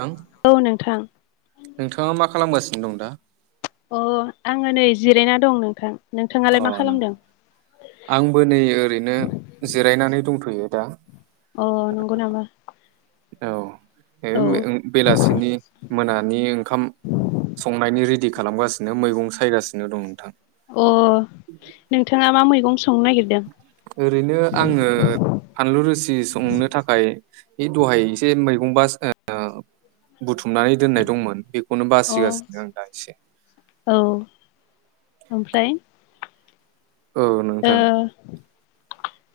थां औ नोंथां नोंथाङा मा खालामगासिनो दं दा अ आङो नै जिरायना दं नोंथां। नोंथाङालाय अ मा खालामदों नोंथां आंबो नै ओरैनो जिरायनानै दंथ'यो दा अ नंगौ नामा औ औ बेलासिनि मोनानि ओंखाम संनायनि रेडि खालामगासिनो बिनो मैगं सायगासिनो दं नोंथां अ नोंथाङा मा मैगं संनो नागिरदों ओरैनो आङो फानलु रोसि संनो थाखाय बे दहाय एसे मैगंबा बुथुमनानै दोननाय दंमोन बेखौनो अ बासिगासिनो आं दा एसे औ ओमफ्राय औ [unintelligible] नोंथां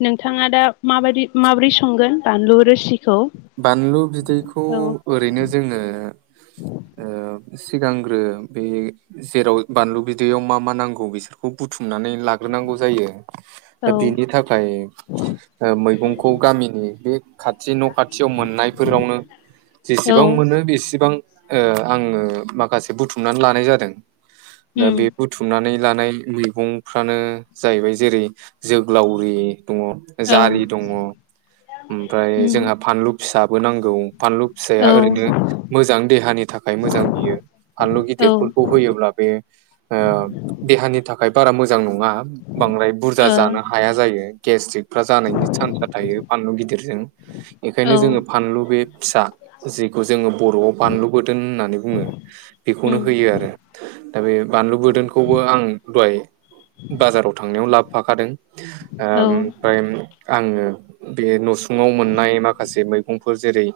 नोंथाङा दा माबायदि माबोरै संगोन बानलु रोसिखौ बानलु बिदैखौ औ ओरैनो जोंङो सिगांग्रो बे जेराव बानलु बिदैयाव मा मा नांगौ बिसोरखौ बुथुमनानै लारांगौ जायो दा औ बिनि थाखाय मैगंखौ गामिनि बे खाथि न खाथि खाथियाव मोननायफोरावनो औ जेसेबां मोनो बेसेबां आङो माखासे बुथुमनानै लानाय जादों दा उम बे बुम बुथुमनानै लानाय मैगंफ्रानो जाहैबाय जेरै जोग्लावरि दङ औ जारि दङ ओमफ्राय उम जोंहा फानलु फिसाबो नांगौ फानलु फिसाया औ ओरैनो मोजां देहानि थाखाय मोजां बियो फानलु औ ओ गिदिरफोरखौ होयोब्ला बे देहानि थाखाय बारा मोजां नङा बांद्राय बुरजा जानो हाया जायो गेस्ट्रिकफ्रा जानायनि चान्स थायो फानलु गिदिरजों औ बेखायनो जोङो फानलु बे फिसा जेखौ जोङो बर'आव बानलुबोदोंोन होननानै बुङो बेखौनो उम होयो आरो दा बे बानलु बोरदोनखौबो आं दहाय बाजाराव थांनायाव लाबोफाखादों औ ओमफ्राय आङो बे नसुंङाव मोननाय मा माखासे मैगंफोर जेरै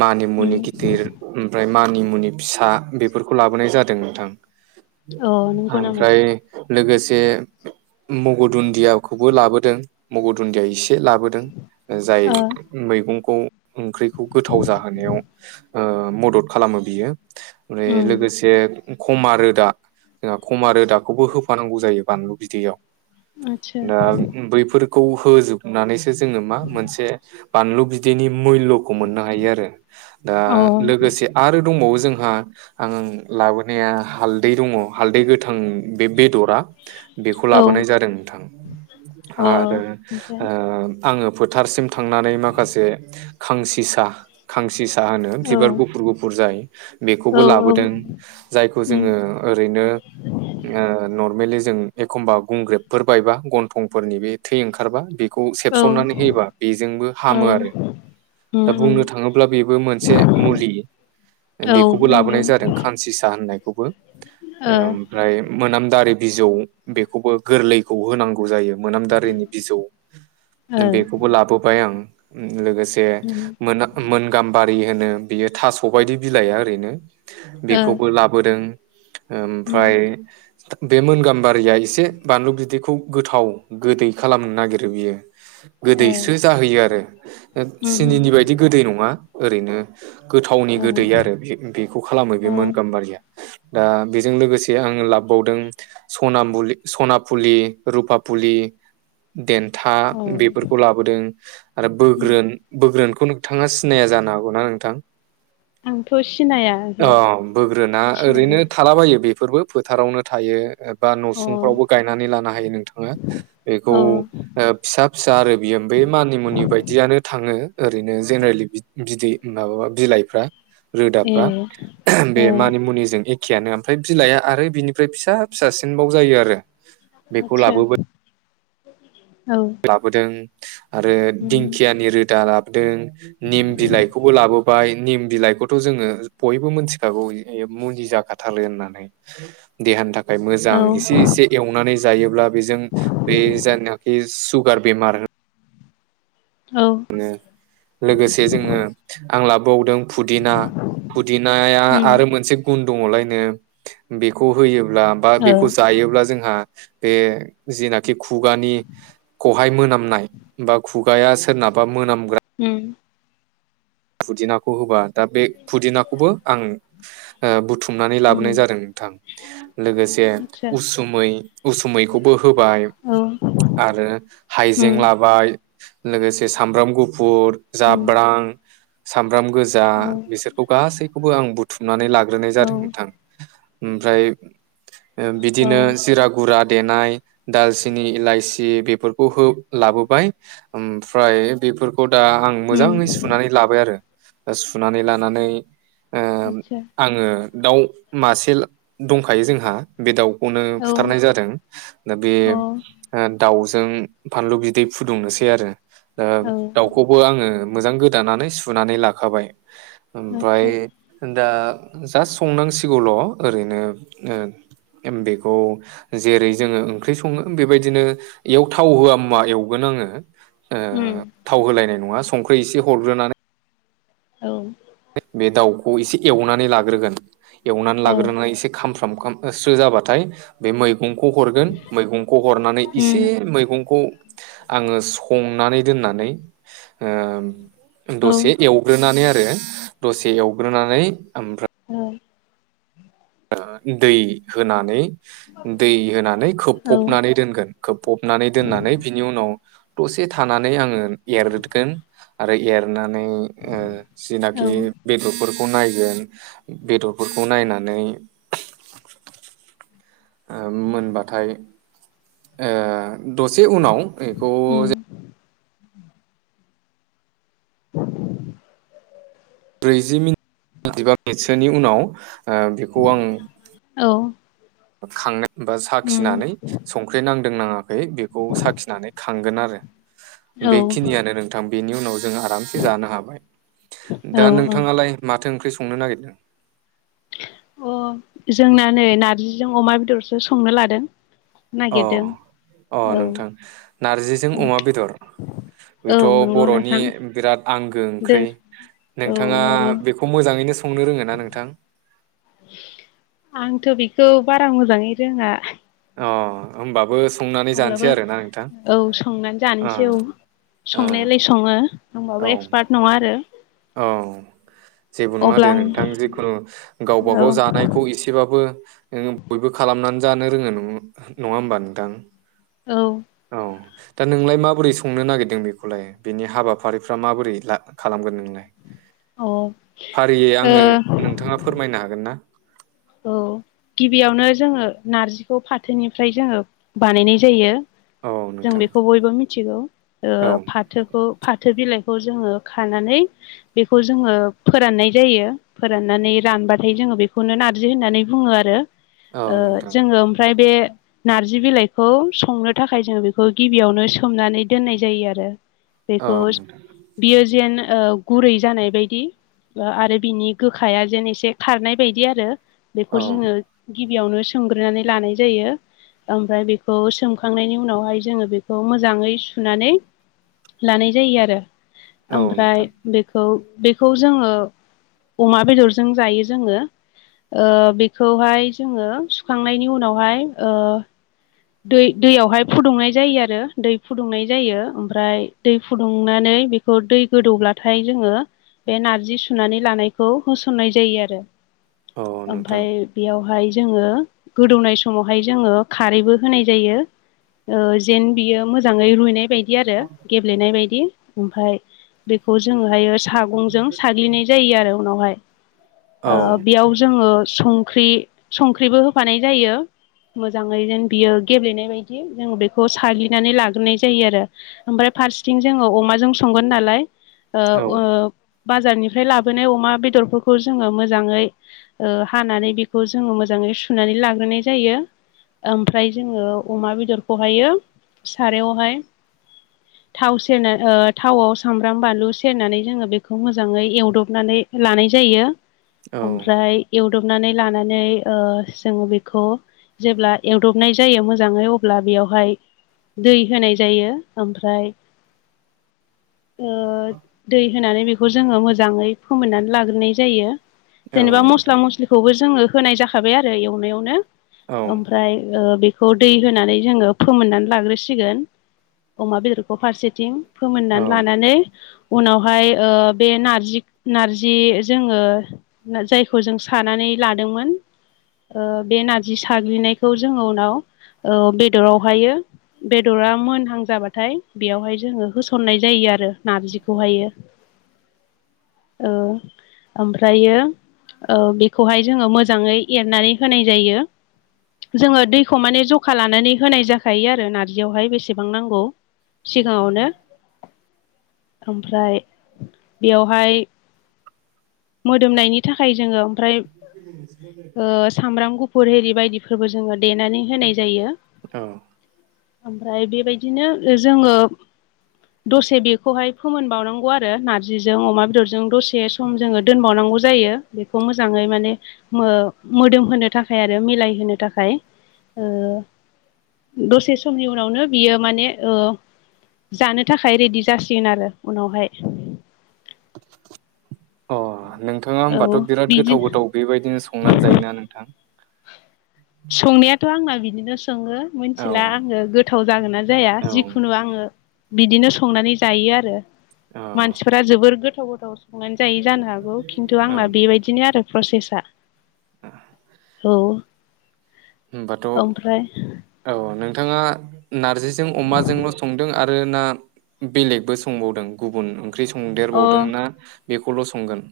मानि उम मुनि गिदिर ओमफ्राय मानिमुनि फिसा बेफोरखौ लाबोनाय जादों नोंथां अ नंगौ नामा ओमफ्राय लोगोसे मग' दुन्दियाखौबो लाबोदों मग' दुन्दिया इसे ए लाबोदों जाय ओ मैगंखौ ओंख्रिखौ गोथाव जाहोनायाव मदद खालामो बियो माने उम लोगोसे खमा रोदा जोंहा खमा रोदाखौबो होफानांगौ जायो बानलु बिदैयाव आतसा दा बैफोरखौ होजोबनानैसो जोङो मा मोनसे बानलु बिदैनि मुल्य मोननो हायो आरो दा अ लोगोसे आरो दंबावो जोंहा आं लाबोनाया हालदै दङ हालदै गोथां बे बेदरा बेखौ औ लाबोनाय जादों नोंथां अ आरो ओमफ्राय आ आङो फोथारसिम थांनानै माखासे खांसिसा खांसि साहा होनो औ बिबार गुफुर गुफुर जाय औ बेखौबो लाबोदों जायखौ उम जोङो ओरैनो ओ नर्मेलि जों एखमबा गुंग्रेबफोर बायबा गन्थंफोरनि बे थै ओंखारबा बे- -खौ औ सेबसननानै होयोबा बेजोंबो औ हामो आरो उम दा उम बुंनो थाङोब्ला बेबो मोनसे मुलि औ बेखौबो नंगौ लाबोनाय जादों खानसिंसा होननायखौबो। ओ ओमफ्राय मोनामदारि बिजौ बेखौबो गोरलैखौ होनांगौ जायो मोनामदारिनि बिजौ ओ बेखौबो लाबोबाय आं लोगोसे जे उम मोना मोन गाम्बारि होनो बियो थास‌'बायदि बिलाइया ओरैनो ओ बेखौबो लाबोदों उम ओमफ्राय बे मोन गाम्बारिया एसे बानलु बिदैखौ गोथाव गोदै खालामनो नागिरो बियो। ए गोदैस्रो जाहैयो आरो उम उम सिनिनि बायदि गोदै नङा। ओरैनो गोथावनि गोदै आरो बेखौ खालामो बे औ अ मोन गाम्बारिया दा बेजों लोगोसे आं लाबावदों। सनामुलि सनाफुलि रुपाफुलि देन- -था औ बेफोरखौ लाबोदों आरो उम बोग्रोन बो- -ग्रोनखौ नोंथाङा सिनाया जानो हागौना नोंथां। आंथ' सिनाया ओहो अ बोग्रोना ओरैनो सिनायगोन थालाबायो बेफोरबो फोथारावनो थायो बा नसुंफ्रावबो अ गायनानै लानो हायो नोंथाङा बेखौ अ फिसा फिसा आरो बियो बे मानिमुनि बायदियानो थाङो ओरैनो जेनेरेलि बिदै माबाबा बिलाइफ्रा ए रोदाफ्रा बे ओ मानि मुनिजों ए- -खेयानो ओमफ्राय बिलाइआ आरो बिनिफ्राय फिसा फिसासिनबाव जायो आरो बेखौ आथसा लाबोबाय औ लाबोदों आरो उम दिंखियानि रोदा लाबोदों निम बिलाइखौबो लाबोबाय निम बिलाइखौथ‌‌' जोङो बयबो मोनथिखागौ मुलि जाखा- -थालो होननानै। देहानि थाखाय मोजां औ एसे एसे एवनानै जायोब्ला बेजों बे जायनाखि सुगार बेमार औ लोगोसे जोङो आं लाबावदों फुदिना फुदिनाया उम आरो मोनसे गुन दङलायनो बेखौ होयोब्ला बा ओ बेखौ जायोब्ला जोंहा बे जेनाखि खुगानि खौहाय मोनामनाय बा खुगाया सोरनाबा बा मोनामग्रा उम फुदिनाखौ होबा दा बे फुदिनाखौबो आं ओ बुथुमनानै उम लाबोनाय जादों नोंथां। लोगोसे आतसा उसुमै उसुमैखौबो होबाय। औ आरो उम हाइजें लाबाय। लोगोसे सामब्राम गुफुर उम जाब्रां सामब्राम गोजा औ बिसोरखौ गासैखौबो आं बुथुमनानै लाग्रोनाय जादों औ नोंथां। ओमफ्राय औ बिदिनो जिरा गुरा देनाय दालचिनि इलाइसि बेफोरखौ हो लाबोबाय ओमफ्राय बेफोर खौ दा आं मोजाङै उम सुनानै लाबाय आरो दा सुनानै लानानै ओ आतसा आङो दाउ मासे दंखायो जोंहा बे दाउ -खौनो औ बुथारनाय जादों दा बे अ दाउजों फानलु बिदै फुदुंनोसै आरो दा औ दाउखौबो आङो मोजां गोद दानानै सुनानै लाखाबाय ओमफ्राय आतसा दा जास्ट संनांसिगौल'ओरैनो नो ओम बेखौ जेरै जोङो ओंख्रि सङो बेबायदिनो एयाव थाव होआ मुवा एवगोन आङो। ओ उम थाव होलायनाय नङा संख्रि एसे हरग्रोनानै। औ बे बे दाउखौ एसे एवनानै लाग्रोगोन एवनानै औ लाग्रोनानै एसे खामफ्राम खामस्रो जाबाथाय बे मैगंखौ हरगोन मैगंखौ हरनानै एसे उम मैगंखौ आङो संनानै दोननानै ओ औ दसे एवग्रोनानै आरो दसे एवग्रोनानै ओमफ्राय औ आ दै होनानै दै होनानै औ खोबफबनानै दोनगोन। खोबफबनानै दोननानै बिनि उनाव। दसे थानानै आङो एरगोन आरो एरनानै ओ औ जिनाखि बेदरफोरखौ नायगोन बेदरफोरखौ नायनानै। ओ मोनबाथाय ओ दसे उनाव बेखौ उम जों। [inaudible] ब्रैजि मिनित जिबा मिनिटसोनि उनाव आह बेखौ आं औ खांनाय बा उम साखिनानै संख्रि नां। दोंनाङाखै बेखौ साखिनानै खांगोन आरो औ औ बेखिनियानो नोंथां बेनि उनाव जों जों आरामसे जानो हाबाय दा औ नोंथाङालाय माथो ओंख्रि संनो नागिरदों। अ जोंना नै नारजिजों अमा बेदरसो संनो लादों अ नागिरदों अ औ नोंथां नारजिजों अमा बेदर। औ बेथ' नंगौ बर'नि नोंथां बिराद आंगो दो ओंख्रि औ नोंथाङा नंगौ बेखौ खौ मोजाङैनो संनो रोंगोना नोंथां। आंथ' बेखौ बारा मोजाङै रोङा अ होमबाबो संनानै जानोसै अब्लाबो आरोना नोंथां औ संनानै अ जानोसै औ संनायालाय सङो ओमबाबो एक्सपार्ट नङा आरो औ जेबो नङा अब्ला दे आं नोंथां जिखुनु गावबा औ गाव जानाय खौ एसेबाबो ओम बयबो खालामनानै जानो रोङो नं नङा ओमबा नोंथां। औ औ दा नोंलाय माबोरै संनो नागिरदों बेखौलाय बेनि हाबाफारिफ्रा माबोरै ला खालामगोन नोंलाय। औ फारियै आंनो नोंथाङा फोरमायनो हागोन ना औ गिबियावनो जोङो नारजिखौ फाथोनिफ्राय जोङो बानायनाय जायो। औ जों नोंथां बेखौ बयबो मिथिगौ ओ औ फाथ फाथोखौ फाथो बिलाइखौ जोङो खानानै। बेखौ जोङो फोराननाय जायो फोराननानै रानबाथाय जोङो बेखौनो नार। जि होननानै बुङो आरो औ नोंथां जोङो ओमफ्राय बे नार्जि बिलाइखौ संनो थाखाय जोङो बेखौ गिबियावनो सोमनानै दोननाय जायो आरो। [inaudible] बेखौ नोंथां बियो जेन ओ गुरै जानाय बायदि। ओ आरो बिनि गोखाया जेन एसे खारनाय बायदि आरो औ बेखौ जोङो। गिबियावनो सोंमग्रोनानै लानाय जायो। ओमफ्राय बेखौ सोमखांनायनि उनावहाय जोङो बेखौ मोजाङै सुनानै। लानाय जायो आरो औ ओमफ्राय नोंथां बेखौ बेखौ जोङो अमा बेदरजों जायो जोङो ओ बेखौहाय जोङो सुखांनायनि उनावहाय ओ दै-दैयावहाय फुदुंनाय जायो आरो दै फुदुंनाय जायो ओमफ्राय दै फुदुंनानै बे खौ दै गोदौब्लाथाय जोङो बे नारजि सुनानै लानायखौ होसननाय जायो आरो औ नोंथां ओमफ्राय बेयावहाय जोङो गोदौनाय समावहाय जोङो खारैबो होनाय जायो ओ जेन बियो मोजांङै रुयनाय बायदि आरो गेब ब्लेनाय बायदि ओमफ्राय बेखौ जोंहायो सागंजों साग्लिनाय जायो आरो उनावहाय औ ओ बेयाव जोङो सं ख्रि संख्रिबो होफानाय जायो मोजाङै जेन। बियो गेब्लेनाय बायदि जों बेखौ साग्लिनानै लाग्रोनाय जायो आरो ओमफ्राय फारसेथिं जोङो अमाजों संगोन नालाय औ ओ-ओ बाजारनिफ्राय लाबोनाय अमा बेदरफोरखौ जोङो मोजाङै ओ हानानै बेखौ जोङो मोजाङै सुनानै लाग्रोनाय जायो ओम ओमफ्राय जोङो अमा बेदरखौहायो सारायावहाय [inaudible] थाव सेरना ओ थावआव सामब्राम बानलु सेरनानै जोङो बेखौ मोजाङै एवदबनानै लानाय जायो औ ओमफ्राय एवदबनानै लानानै ओ जोङो बेखौ जेब्ला ए दबनाय जायो मोजाङै अब्ला बेयावहाय दै होनाय जायो ओमफ्राय [inaudible] ओ दै होनानै बेखौ जोङो मोजाङै फोमोननानै लाग्रोनाय जायो औ जेनेबा मस्ला नोंथां मस्लिखौबो जोङो होनाय जाखाबाय आरो एवनायावनो औ ओमफ्राय ओ बेखौ दै होनानै जोङो फोमोननानै लाग्रोसिगोन अमा बेदरखौ फारसेथिं औ फोमोननानै लानानै उनावहाय ओ बे नारजि-नारजि जोङो जायखौ जों सानानै लादोंमोन बे ओ नारजि साग्लिनाय खौ जोङो उनाव बेदरावहायो बेदरा मोनहां जाबाथाय बेयावहाय जोङो होसननाय जायो आरो नारजिखौहायो [inaudible] ओ ओमफ्रायो ओ बेखौहाय जोङो मोजाङै एरनानै होनाय जायो जोङो दैखौ माने जखा लानानै होनाय जाखायो आरो नारजियावहाय बेसेबां नांगौ सिगाङावनो ओमफ्राय बेयावहाय मोदोमनायनि थाखाय जोङो ओमफ्राय ओ सामब्राम गुफुर हेरि बायदिफोरबो जोङो देनानै होनाय जायो ओमफ्राय बेबायदिनो जोङो दसे बेखौहाय फोमोन बावनांगौ आरो नारजिजों अमा बेदरजों द से सम जोङो दोनबावनांगौ जायो बेखौ मोजाङै माने मो-मोदोम होनो थाखाय आरो मिलायहोनो थाखाय ओ ओ दसे समनि उनावनो बियो माने ओ जानो थाखाय रेडि जासिगोन आरो उनावहाय अ नोंथाङा औ होमबाथ' बिराद बिदि गोथाव-गोथाव बेबायदिनो संनानै जायोना नोंथां संनायाथ' आंना बिदिनो सङो औ मोनथिला आङो गोथाव जागोन ना जाया औ जिखुनु आङो बिदिनो संनानै जायो आरो औ मानसिफोरा जोबोर गोथाव-गोथाव सं नानै जायै जानो हागौ खिन्थु औ आंना बेबायदिनो आरो प्रसेसा औ होमबाथ' ओमफ्राय औ नोंथाङा नारजिजों अमाजोंल' संदों आरो ना बेलेगबो संबावदों गुबुन ओंख्रि अ संदेरबावदों ना बेखौल' संगोन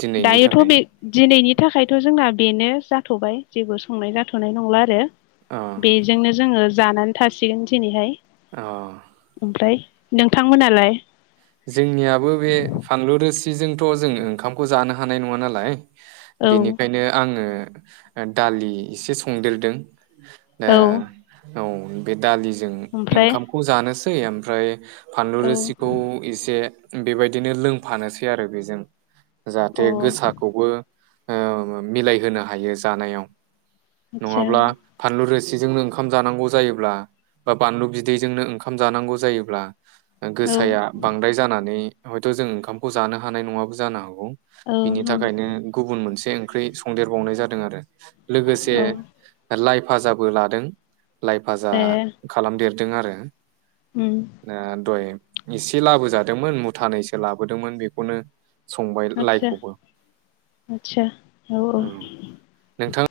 दिनैनि दियोथ' थाखाय बे दिनैनि थाखायथ' जोंना बेनो जाथ'बाय जेबो संनाय जाथ'नाय नंला आरो अ। बेजोंनो जोङो जानानै थासिगोन दिनैहाय अ ओमफ्राय नोंथांमोनालाय? जोंनियाबो बे फानलु रोसिजोंथ' जों ओंखामखौ जानो हानाय नङा नालाय औ बेनिखायनो आङो दालि एसे संदेरदों दा औ औ बे दालिजों ओमफ्राय ओंखामखौ जानोसै ओमफ्राय फानलु औ रोसिखौ एसे बेबायदिनो लोंफानोसै आरो बेजों जाहाथे अ गोसाखौबो ओ मिलायहोनो हायो जानायाव आतसा नङाब्ला फानलु रोसिजोंनो ओंखाम जानांगौ जायोब्ला बा बानलु बिदैजोंनो ओंखाम जानांगौ जायोब्ला औ गोसाया बांद्राय जानानै हयथ' जों ओंखामखौ जानो हानाय नङाबो जानो हागौ। बिनि औ थाखायनो गुबुन मोनसे ओंख्रि संदेरबावनाय जादों आरो लोगोसे औ लाइ भाजाबो लादों लाइ भाजा ए खालामदेरदों आरो। ओम। ओ दहय एसे लाबोजादोंमोन मुथानैसो लाबोदोंमोन बेखौनो संबाय आतसा लाइखौबो आतसा औ औ। उम नोंथां